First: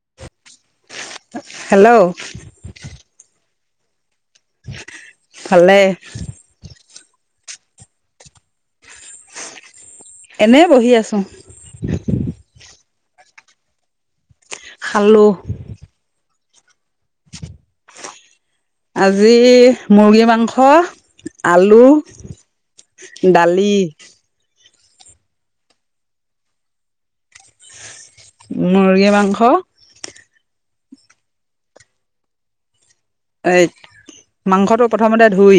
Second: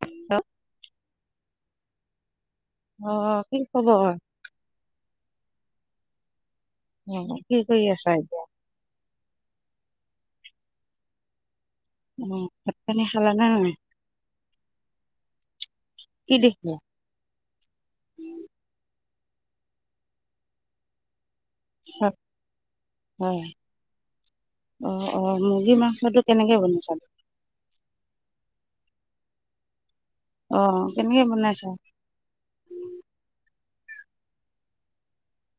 Hello hello কি হ'ব অ। ভালে কি কৰি আছা এতিয়া এনে বহি আছো [unintelligible] খাল নাই খালো কি দেখি আজি মুৰ্গী মাংস আলু হয় হয় দালি অ অ মুৰ্গী মাংসটো কেনেকে বনাইছা মূগী মাংস অ কেনেকে বনাইছা এই মাংসটো প্ৰথমতে ধুই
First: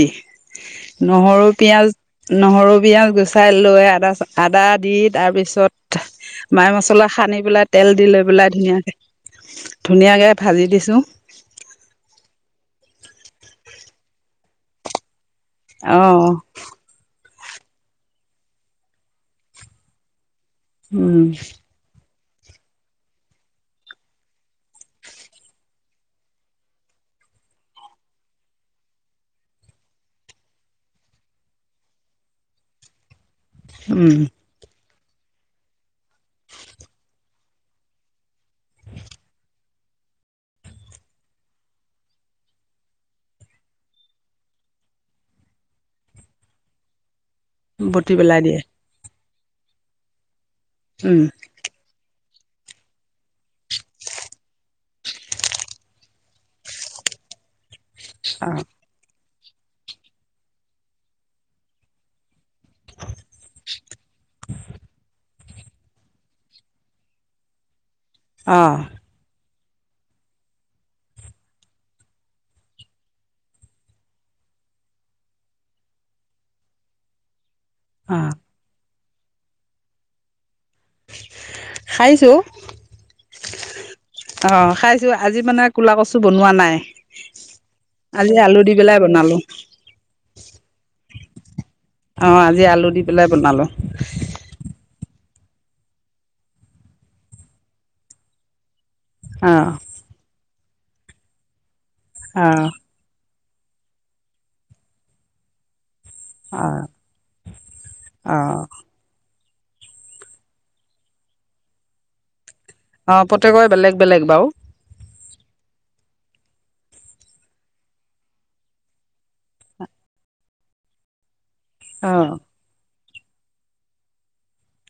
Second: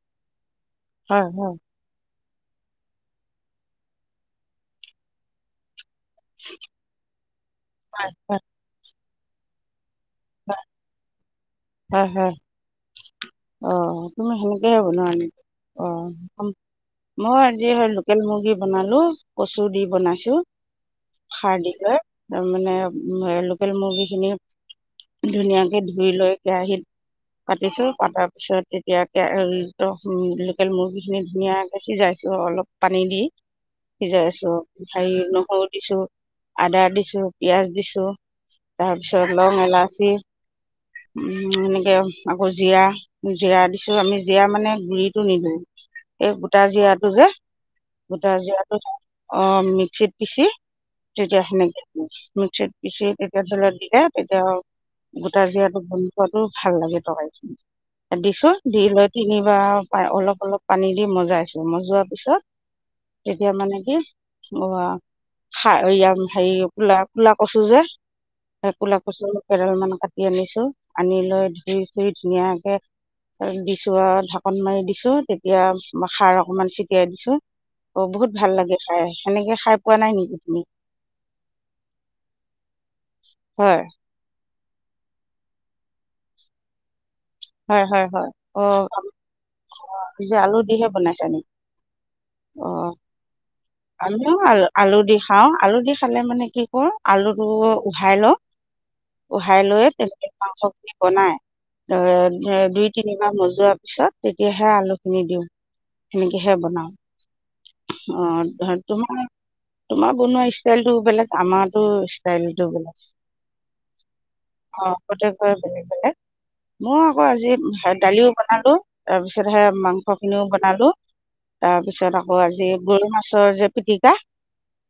হয় নহৰু হয় পিয়াজ নহৰু পিয়াজ গুচাই লৈ আদা আদা দি তাৰ পিছত মাই মছলা সানি পেলাই তেল দি হয় লৈ হয় পেলাই ধুনীয়াকে ধুনীয়াকৈ ভাজি দিছোঁ হ অ তুমি সেনেকে বনোৱা নেকি অ অহ মই আজি হয় লোকেল মুৰ্গী বনালো কচু দি বনাইছো উম তাৰ মানে লোকেল মুৰ্গী খিনি ধুনীয়াকে ধুই লৈ আহিল পাতিছো পাতাৰ পিছত তেতিয়া কে লোকেল মুৰ্গী খিনি ধুনীয়াকে সিজাইছো অলপ পানী দি উম সিজাই আছো হেৰি নহৰু দিছো আদা দিছো পিয়াজ দিছো তাৰপিছত লং এলাচি সেনেকে আকৌ জিৰা জিৰা দিছো আমি জিৰা মানে গুৰিটো নিদিওঁ এই গোটা জীৰাটো যে বটি গোটা পেলাই দিয়ে জিৰাটো অ মিক্সিত পিচি উম তেতিয়া সেনেকে মিক্সিত পিচি তেতিয়া ধৰি লয় দিলে তেতিয়া গোটা জিৰাটো ভাল লাগে তকাৰিখিনি অ দিছো দি লৈ তিনিবাৰ অলপ অলপ পানী দি মজাইছো মজোৱাৰ পিছত এতিয়া মানে কি অ হেৰি কুলা কুলা কছো যে অ কুলা কচু কেডাল মান কাটি আনিছো আনি লৈ ধুই ধুই ধুনীয়াকে দিছো আৰু ঢাকন মাৰি দিছো তেতিয়া খাৰ অকনমান ছিটিয়াই দিছো অ বহুত ভাল লাগে খাই সেনেকে খাই পোৱা নাই নেকি তুমি খাইছোঁ হয় অ খাইছো আজি মানে কুলা কচু বনোৱা নাই হয় হয় হয় আজি আলু অ দি পেলাই বনালো। আলু দিহে বনাইছা নেকি অ আজি আলু অঁ দি পেলাই বনালো আলু আলু দি খাওঁ আলু দি খালে মানে কি কৰো আলুটো উহাই লওঁ উহাই অ' লৈ তেনেকে মাংসখিনি বনাই অ' দুই তিনিবাৰ মজ যোৱাৰ পিছত তেতিয়াহে আলু খিনি দিওঁ সেনেকেহে অ' বনাওঁ আহ অ' তোমাৰ বনোৱা ষ্টাইল টো বেলেগ আমাৰো ষ্টাইল অ প্ৰতেয়েকৰে বেলেগ বেলেগ বাৰু গট গৈ বেলে বলে মই আকৌ আজি দালিও বনালো তাৰ পিছত হে মাংস খিনিও বনালো তাৰপিছত অ' আকৌ আজি গৰৈ মাছৰ যে পিটকাা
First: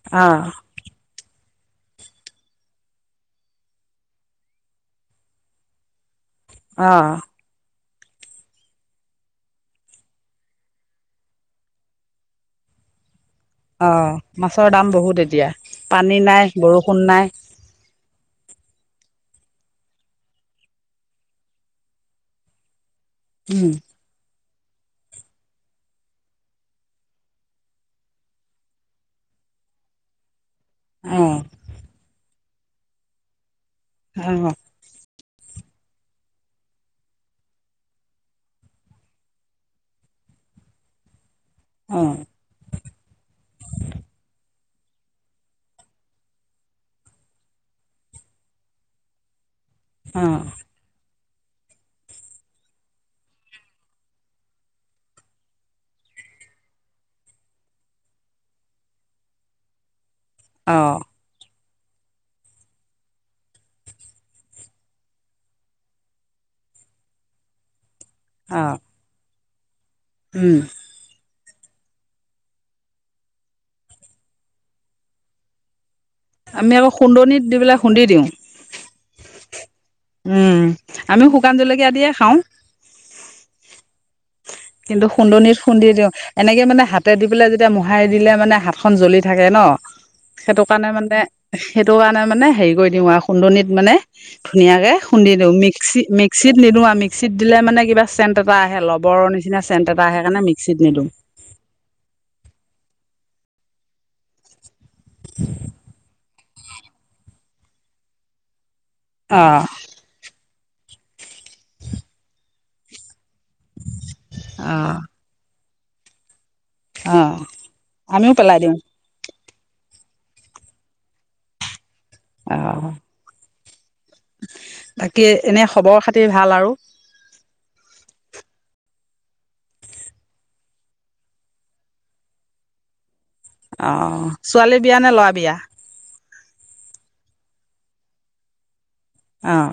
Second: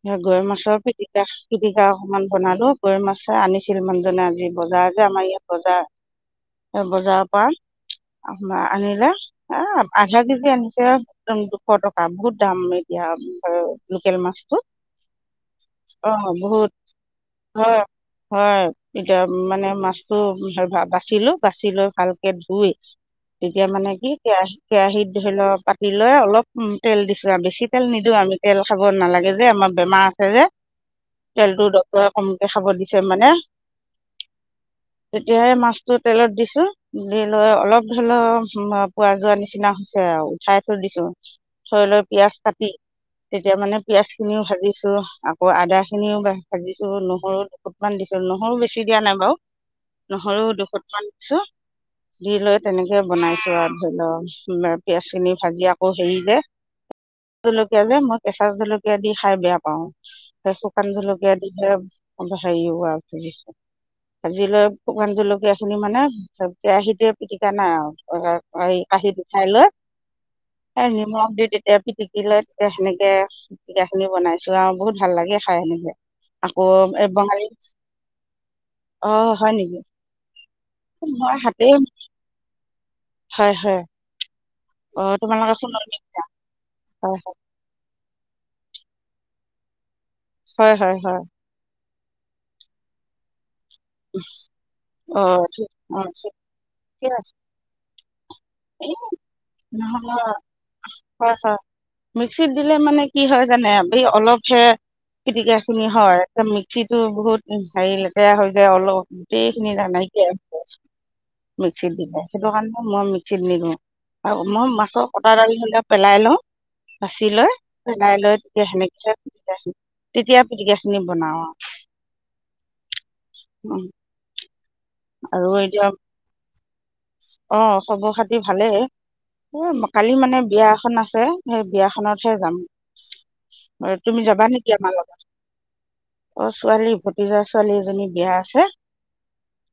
সেই গৰৈ অ' মাছৰ পিটিকা পিটিকা অকমান বনালো গৈ মাছ আনিছিল মানুজনে আজি বজাৰ আ যে আমাৰ ইয়াত বজাৰ এ বজাৰৰ পৰা উ আনিলে এ আধা কেজি আনিছে একদম দুশ টকা বহুত দাম এতিিয়য়া অ মাছৰ দাম বহুত এতিয়া পানী অঁ নাই বহুত বৰষুণ নাই হয় হয় এতিয়া মানে মাছটো বাচিলো বাচি লৈ ভালকে ধুই তেতিয়া উম, মানে কি কেহ কেৰাহিত ধৰি লও পাতি লৈ অলপ উ তেল দিছো আৰু বেছি তেল নিদি আমি তেল খাব নালাগে যে আমাৰ বেমাৰ আছে যে অ' তেলটো ডৰে ক দেখাব দিছে মানে আহ তেতিয়াই মাছটোো তেলত দিছো দি লৈ অলপ ধৰি লও পোৱা যোৱা নিচিনা হৈছে উঠাই থৈ দিছো থৈ লৈ অ' পিয়াজ কাটি তেতিয়া মানে পিয়াজ খিনিও ভাজিছো আকৌ আদা খিনিও ভাজিছো নহৰু দুফুটমানান দিছিলো নহৰু বেছি দিয়া নাই বাৰু নহৰু অ' দুশ টকাান দিছো দি লৈ তেনেকে বনাইছো আৰু ধৰি লওক পিয়ঁয়াজ খিনি ভাজি আকৌ হেৰি যে জলকীয়া যে মই কেঁচা জলকীয়া দি খাই বেয়া পাও শুকান অ' জলকীয়া দি হ হেছেজিছ ভাজি লৈ শুকান জলকীয়া খিনি মানে কেৰাহীতেে পিটিকা নাই আৰু অ' কহি পিঠাই লৈ উম, নিমখ দি তেতিয়া পিটিকি লৈ সেনেকে পিকা খিনি বনাইছো আৰু বহুত ভাল লাগে খাই সনেকে আকৌ আমি এ খুন্দনিত বঙালী দি পেলাই খুন্দি দিওঁ। আহ হয় নেকি উম, আমি মই শুকান হাতে জলকীয়া দিয়ে খাওঁ। হয় হয় কিন্তু অঁ তোমালোকে খুন্দনিত খুন্দি সোণনি দিওঁ এনেকে মানে হাতে হয় দি পেলাই যেতিয়া মোহাৰি দিলে মানে হা খখন জ্বলি থাকে ন সেইটো হয় কাৰণে হয় মানে হয় সেইটো কাৰণে মানে হেৰি কৰি দিওঁ আৰু খুন্দনত মানে ধুনীয়াকে খুন্দি অঁ দিওঁ ঠিক মিক্সি অঁ ঠিকে মিক্সিত নিদিো আৰু মিক্সিত আছে দিলে মানে কিবা পেট এটা আহে এই ল'ৰ নিচনা হয় হয় মিক্সিত দিলে মানে কি হয় জানে এই অলপহে খিতিকা শুনি হয় মিক্সি টো বহুত হেৰি লেতেৰা হৈ যায় অলপ অ গোটেই খিনি নাইকিয় মিক্সিত দিলে সেইটো কাৰণে মই মিক্স চিডনি দিওঁ আৰু মই মাছৰ কটা দালি স পেলাই লওঁ অ বাচি লৈ পেলাই আমিও লৈ তেতিয়া দিওঁ সেনেকে তেতিয়া পিটিকা খিনি বনাও আৰু আহ উম বাকী এনে খবৰ খাতি ভাল আৰু অ খবৰ খাতি ভালেই কালি মানে বিয়া এখন আছে সেই বিয়াখনতহে যাম অ ম তুমি যাবা নেকি ছোৱালী বিয়া আমাল অ নে ল'ৰা বিয়া ছোৱালী ভতিজা ছোৱালী এজনী বিয়া আছে আহঁ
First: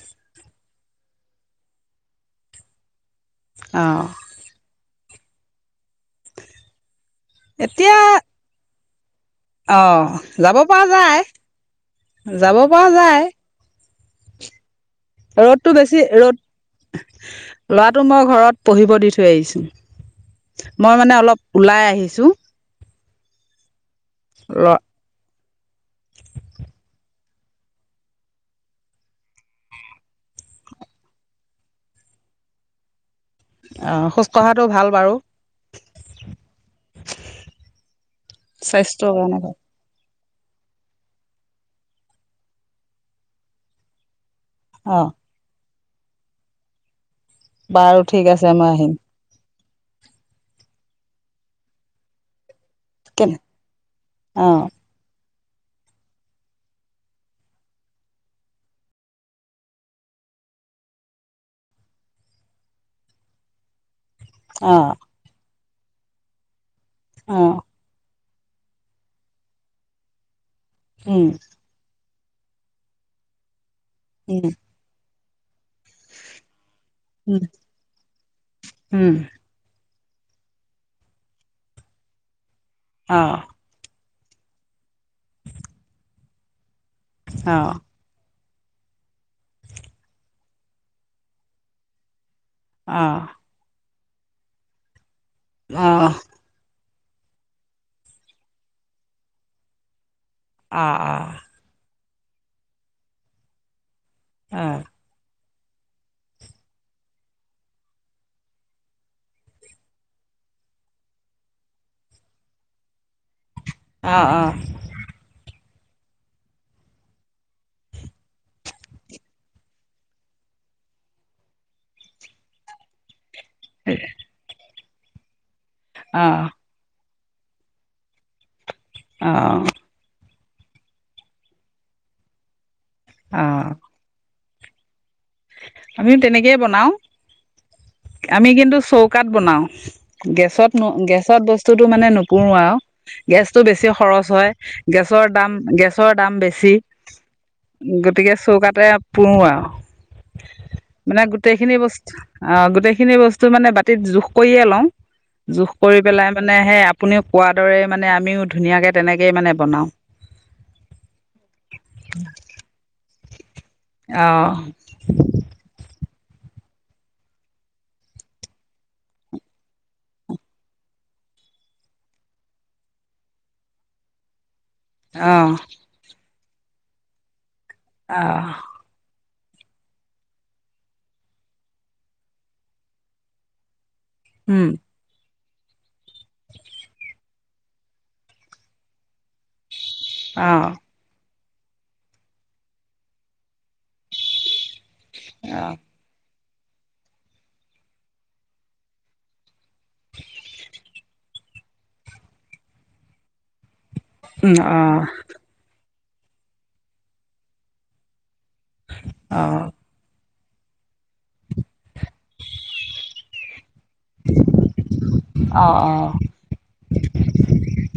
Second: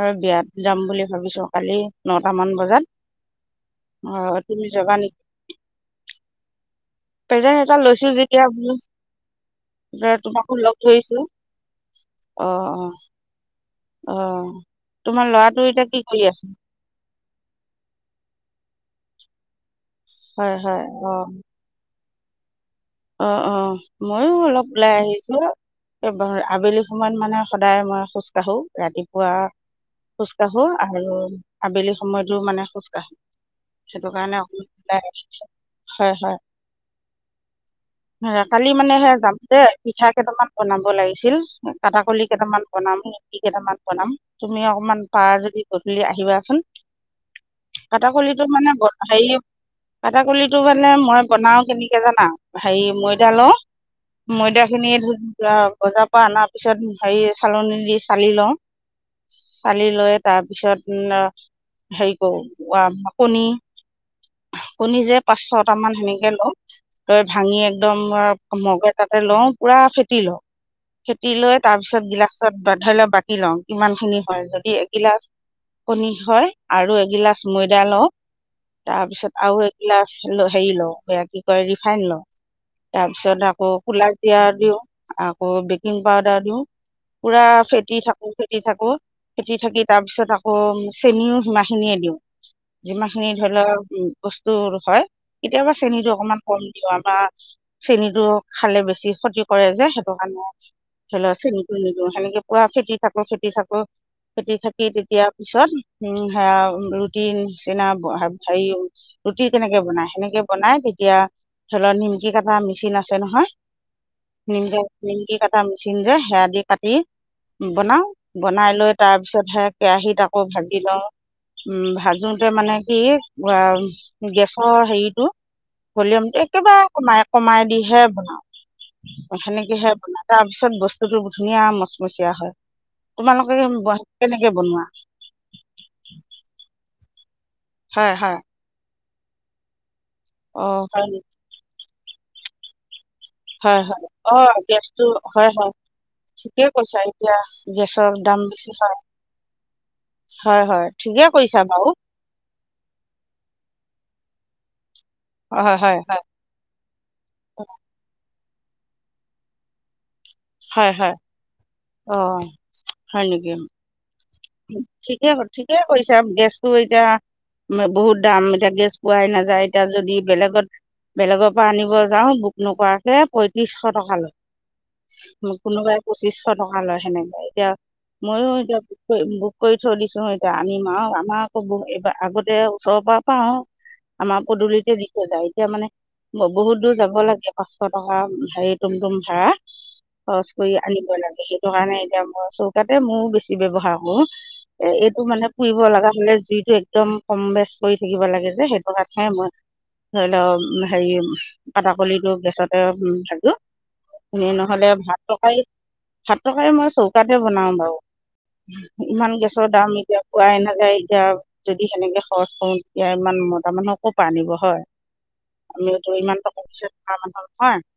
আৰু বিয়াত যাম বুলি ভাবিছো কালি নটা মান বজাত অ তুমি যাবা নেকি পেজা সজটা এতিয়া লৈছো যেতিয়া বোলো অ তোমাকো যাব লগ পৰা ধৰিছো যায় অ যাব পৰা অ আহ ৰ'দতটো বেছি ৰ'দ লৰাটো মই ঘৰত পঢ়িব দি থৈ আহিছো হয় হয় মই মানে অলপ ওলাই আহিছো অ অ ময়ো অলপ ওলাই আহিছো আবেলি সময়ত মানে সদায় মই খোজ কাঢ়ো ৰাতিপুৱা খোজ কাঢ়ো আৰু আবেলি সময়তো মানে খোজ কাঢ়ো সেইটো খোজ কাৰণে কঢ়াটো অকমান ভাল বাৰু হয় হয় কালি মানে সে স্বাস্থ্যৰ যাম কাৰণে ভাল দে পিঠা কেইটামান বনাব লাগিছিল কাটা কলি কেইটামান বনাম নিমকি কেইটামান বনাম তুমি অকমান অঁ পাৰ যদি গধূলি আহিবাচোন বাৰু কটা ঠিক কলিটো আছে মই মানে আহিম হেৰি কাটাকলিটো মানে মই বনাও কেনেকে জানা হেৰি ময়দা কেনে লওঁ অঁ ময়দাখিনি বজাৰ পৰা অনাৰ পিছত হেৰি চালনী দি চালি লওঁ চালি লৈ তাৰপিছত হেৰি কৰো কণী অঁ কণী যে পাঁচ ছটামান সেনেকে ল তই অঁ ভাঙি একদম মগৈ তাতে লওঁ পুৰা খেট লওঁ অঁ খেটি লৈ তাৰ পিছত গিলাচ পাছত ধৰি ল বাাকতি লওঁ কিমান খিনি হয় যদি এগিলাচ কণী হয় আৰু এগিলাচ ময়দা লওঁ তাৰপিছত আৰু গিলাচ হেৰি লওঁ কি কয় ৰিফাইন লওঁ তাৰ পিছত আকৌ দিও আকৌ বেকিং পাউদাৰ দিও পুৰা ফেটি থাকো ফেটি থাকো ফেটি থাকি তাৰ পিছত আকৌ চেনিও সিমা খিনিয়ে দিওঁ অঁ যিমান অঁ খিনি ধৰি লওক বস্তু হয় কেতিয়াবা চেনীটো অকমান বা চেনীতটো খালে বেছি ক্ষতি কৰে যে স চেনিটো নিদি সেনেকে পুৱা ফেটি থাকো ফেটি থাকো ফেতি থাকি তেতিয়া পিছত উম সে ৰুটি নিচিনা হেৰি ৰুটি কেনেকে বনাই সেনেকে বনাই তেতিয়া ধ লক নিমকি কটা মেচিন আছে নহয় অঁ অঁ অঁ অঁ নিমকা নিমকি কটা টা মেচিন যে সেয়া দি কাটি বনাও বনাই লৈ তাৰপিছতহে কেৰাহীত আকৌ ভাজি লওঁ উম ভাজোতে মানে কি অ গেছৰ হেৰিতটো ভলিউম অঁ টো একেবাৰে কমাই কমাই দিহে অঁ বনাওঁ অঁ সনেকেহে বনাাই তাৰ পিছত বস্তুতটো ধুনীয়া মচমচীয়া হয় অঁ তোমালোকে কে বনোৱা আমিও তেনেকয় বনাওঁ হয় হয় আমি কিন্তু চৌকাত বনাওঁ গেছত অঁ ন হয় নেকি গেছত বস্তুতটো মানে নুপুৰো আৰু গেছতটো হয় বেছি খৰচ হয় অঁ গেছটো গেছৰ হয় দাম হয় গেছৰ দাম ঠিকেই বেছি কৈছা এতিয়া গেছৰ গতিকে দাম বেছি চৌকাতে হয় পুৰোঁ আৰু হয় হয় মানে ঠিকেই কৰিছা গোটেইখিনি বাৰু বস্তু আহ গোটেইখিনি বস্তু মানে বাতিত জোখ কৰিয়ে লওঁ জোখ হয় হয় কৰি হয় পেলাই মানে সেই আপুনি কোৱাৰ দৰে মানে আমিও ধুনীয়াকৈ তেনেকেই মানে বনাওঁ হয় হয় অ হয় নেকি অ ঠিকে ঠিকে কৈছা গেছটো এতিয়া বহুত দাম এতিয়া গেছ পোৱাই নাযায় এতিয়া যদি বেলেগত বেলেগৰ পৰা আনিব যাও বুক নকৰাকে পয়ত্ৰিশ টকা লৈ অ কোনোবাই পঁচিশ টকা লয় সেনেকে এতিয়া অ মইো এতিয়া বুক কৰি থৈ দিছো এতিয়া আনিম আৰু আমাৰ আকৌ এইবাৰ আগতে ওচৰৰ পৰা পাও আমা উম পদূলিটে দিথৈ যায় এতিয়া মানে বহুত দূৰ যাব লাগে পাঁচশ টকা হেৰি তুম তুম ভাড়া খৰচ অ কৰি আনিব লাগে, সেইটো কাৰণে এতিয়া মই চৌকাতে মোৰো বেছি ব্যৱহাৰ উ, এইটো মানে অ পুৰিব লগা হ'লে জুইটো একদম কম বেচ কৰি থাকিব লাগে যে, সেইটো কথে মই, ধৰি লওঁক হেৰি কটাকলিটো গেছতে ভাজো এনে উম অ ন'হলে ভাত-তৰকাৰী ভাত - তৰকাৰী মই চৌকাতে বনাওঁ বাৰু, ইমান অ গেছৰ দাম এতিয়া। কোৱাই নাযায় এতিয়া যদি সেনেকে খৰচ কৰোঁ, তেতিয়া ইমান মতা মানুহ ক' ৰ পৰা আনিব হয় অ অ আমিওটো ইমান টকা-পইচা থকা মানুহ নহয়,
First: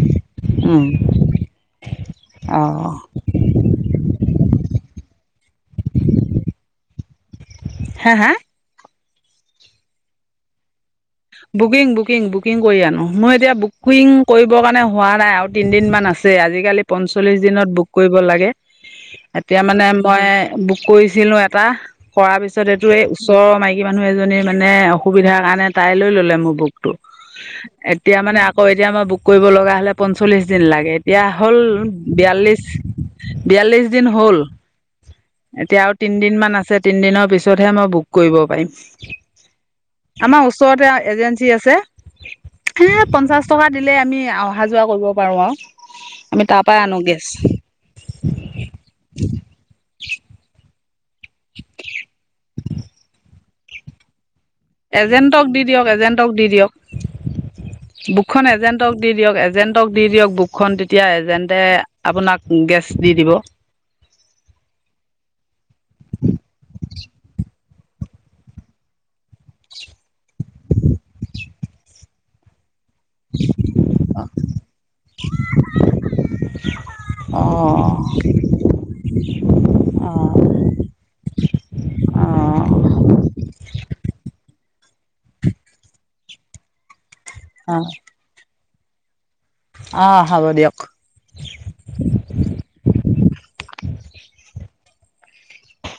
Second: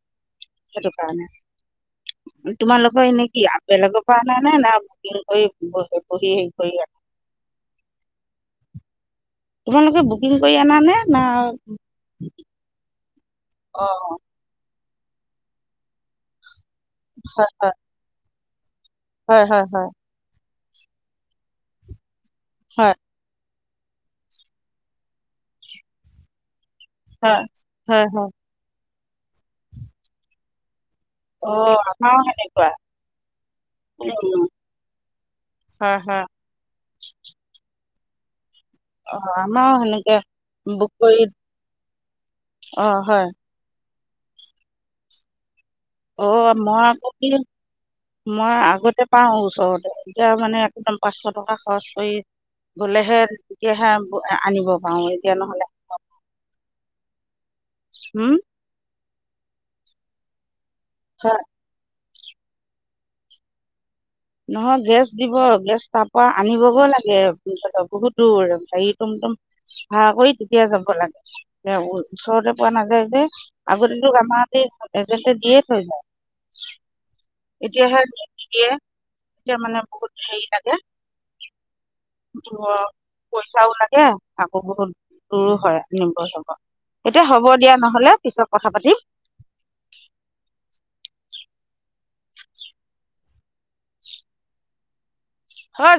উম সেইটোকাৰণে অ তোমালোকৰ এনেকি আপেলগৰ পৰা অনা নাই না বহি বহি হেৰি কৰি আছে হা হা তোমালোকে বুকিং কৰি আনা নে? না বুকিং বুকিং বুকিং কৰি আনো মই এতিয়া বুকিং অঁ কৰিবৰ কাৰণে হোৱা নাই আৰু তিনদিন মান আছে আজিকালি পঞ্চল্লিশ হয় হয় দিনত বুক কৰিব লাগে। হয়, এতিয়া হয়, মানে হয়, মই বুক কৰিছিলোঁ এটা কৰা পিছত এইটো হয়, এই ওচৰৰ মাইকী মানুহ এজনী মানে অসুবিধাৰ কাৰণে তাই লৈ ল'লে মোৰ বুক হয়, হয়, এতিয়া হয়। মানে আকৌ এতিয়া মই বুক কৰিব লগা হ'লে পঞ্চল্লিশ দিন লাগে। বিয়া হ'ল অ', আমাৰো বিয়াল্লিশ, সেনেকুৱা। বিয়াল্লিশ দিন হ'ল। উম, এতিয়া হয়, আৰু হয়। তিনদিনমান আছে, তিনদিনৰ পিছতহে মই বুক কৰিব পাৰিম। অ আমাৰো সেনেকে আমাৰ ওচৰতে বুক কৰি এজেন্সী আছে, অ', সেই হয়। পঞ্চাছ টকা দিলে আমি অহা যোৱা কৰিব পাৰোঁ আৰু আমি অ' তাৰ পৰাই মই আনো আকৌ গেছ কি মই আগতে পাওঁ ওচৰতে, এতিয়া মানে পাঁচশ টকা খৰচ কৰি গ'লেহে তেতিয়াহে আনিব পাৰো এতিয়া এজেণ্টক দি নহ'লে দিয়ক, এজেণ্টক দি দিয়ক, উম, বুকখন এজেণ্টক দি দিয়ক, এজেন্টক দি দিয়ক, বুকখন তেতিয়া হয়। এজেন্টে আপোনাক গেছ দি দিব। নহয় গেছ দিব, গেছ তাৰ পৰা আনিবগৈ লাগে বহুত দূৰ গাড়ী তুমতম ভাড়া কৰি তেতিয়া যাব লাগে, ওচৰতে পোৱা নায আগতেটো আমাৰ সেই এজেন্সীয়ে দিয়ে থৈ যায়। অ এতিয়াহে দিয়ে। এতিয়া মানে অ বহুত হেৰি লাগে, পইচা লাগে আকৌ বহুত দূৰো হয়, নিব যাব, এতিয়া হ'ব অ দিয়া নহলে পিছত কথা পাতিম। অ' হ'ব দিয়ক। [inaudible] হয়।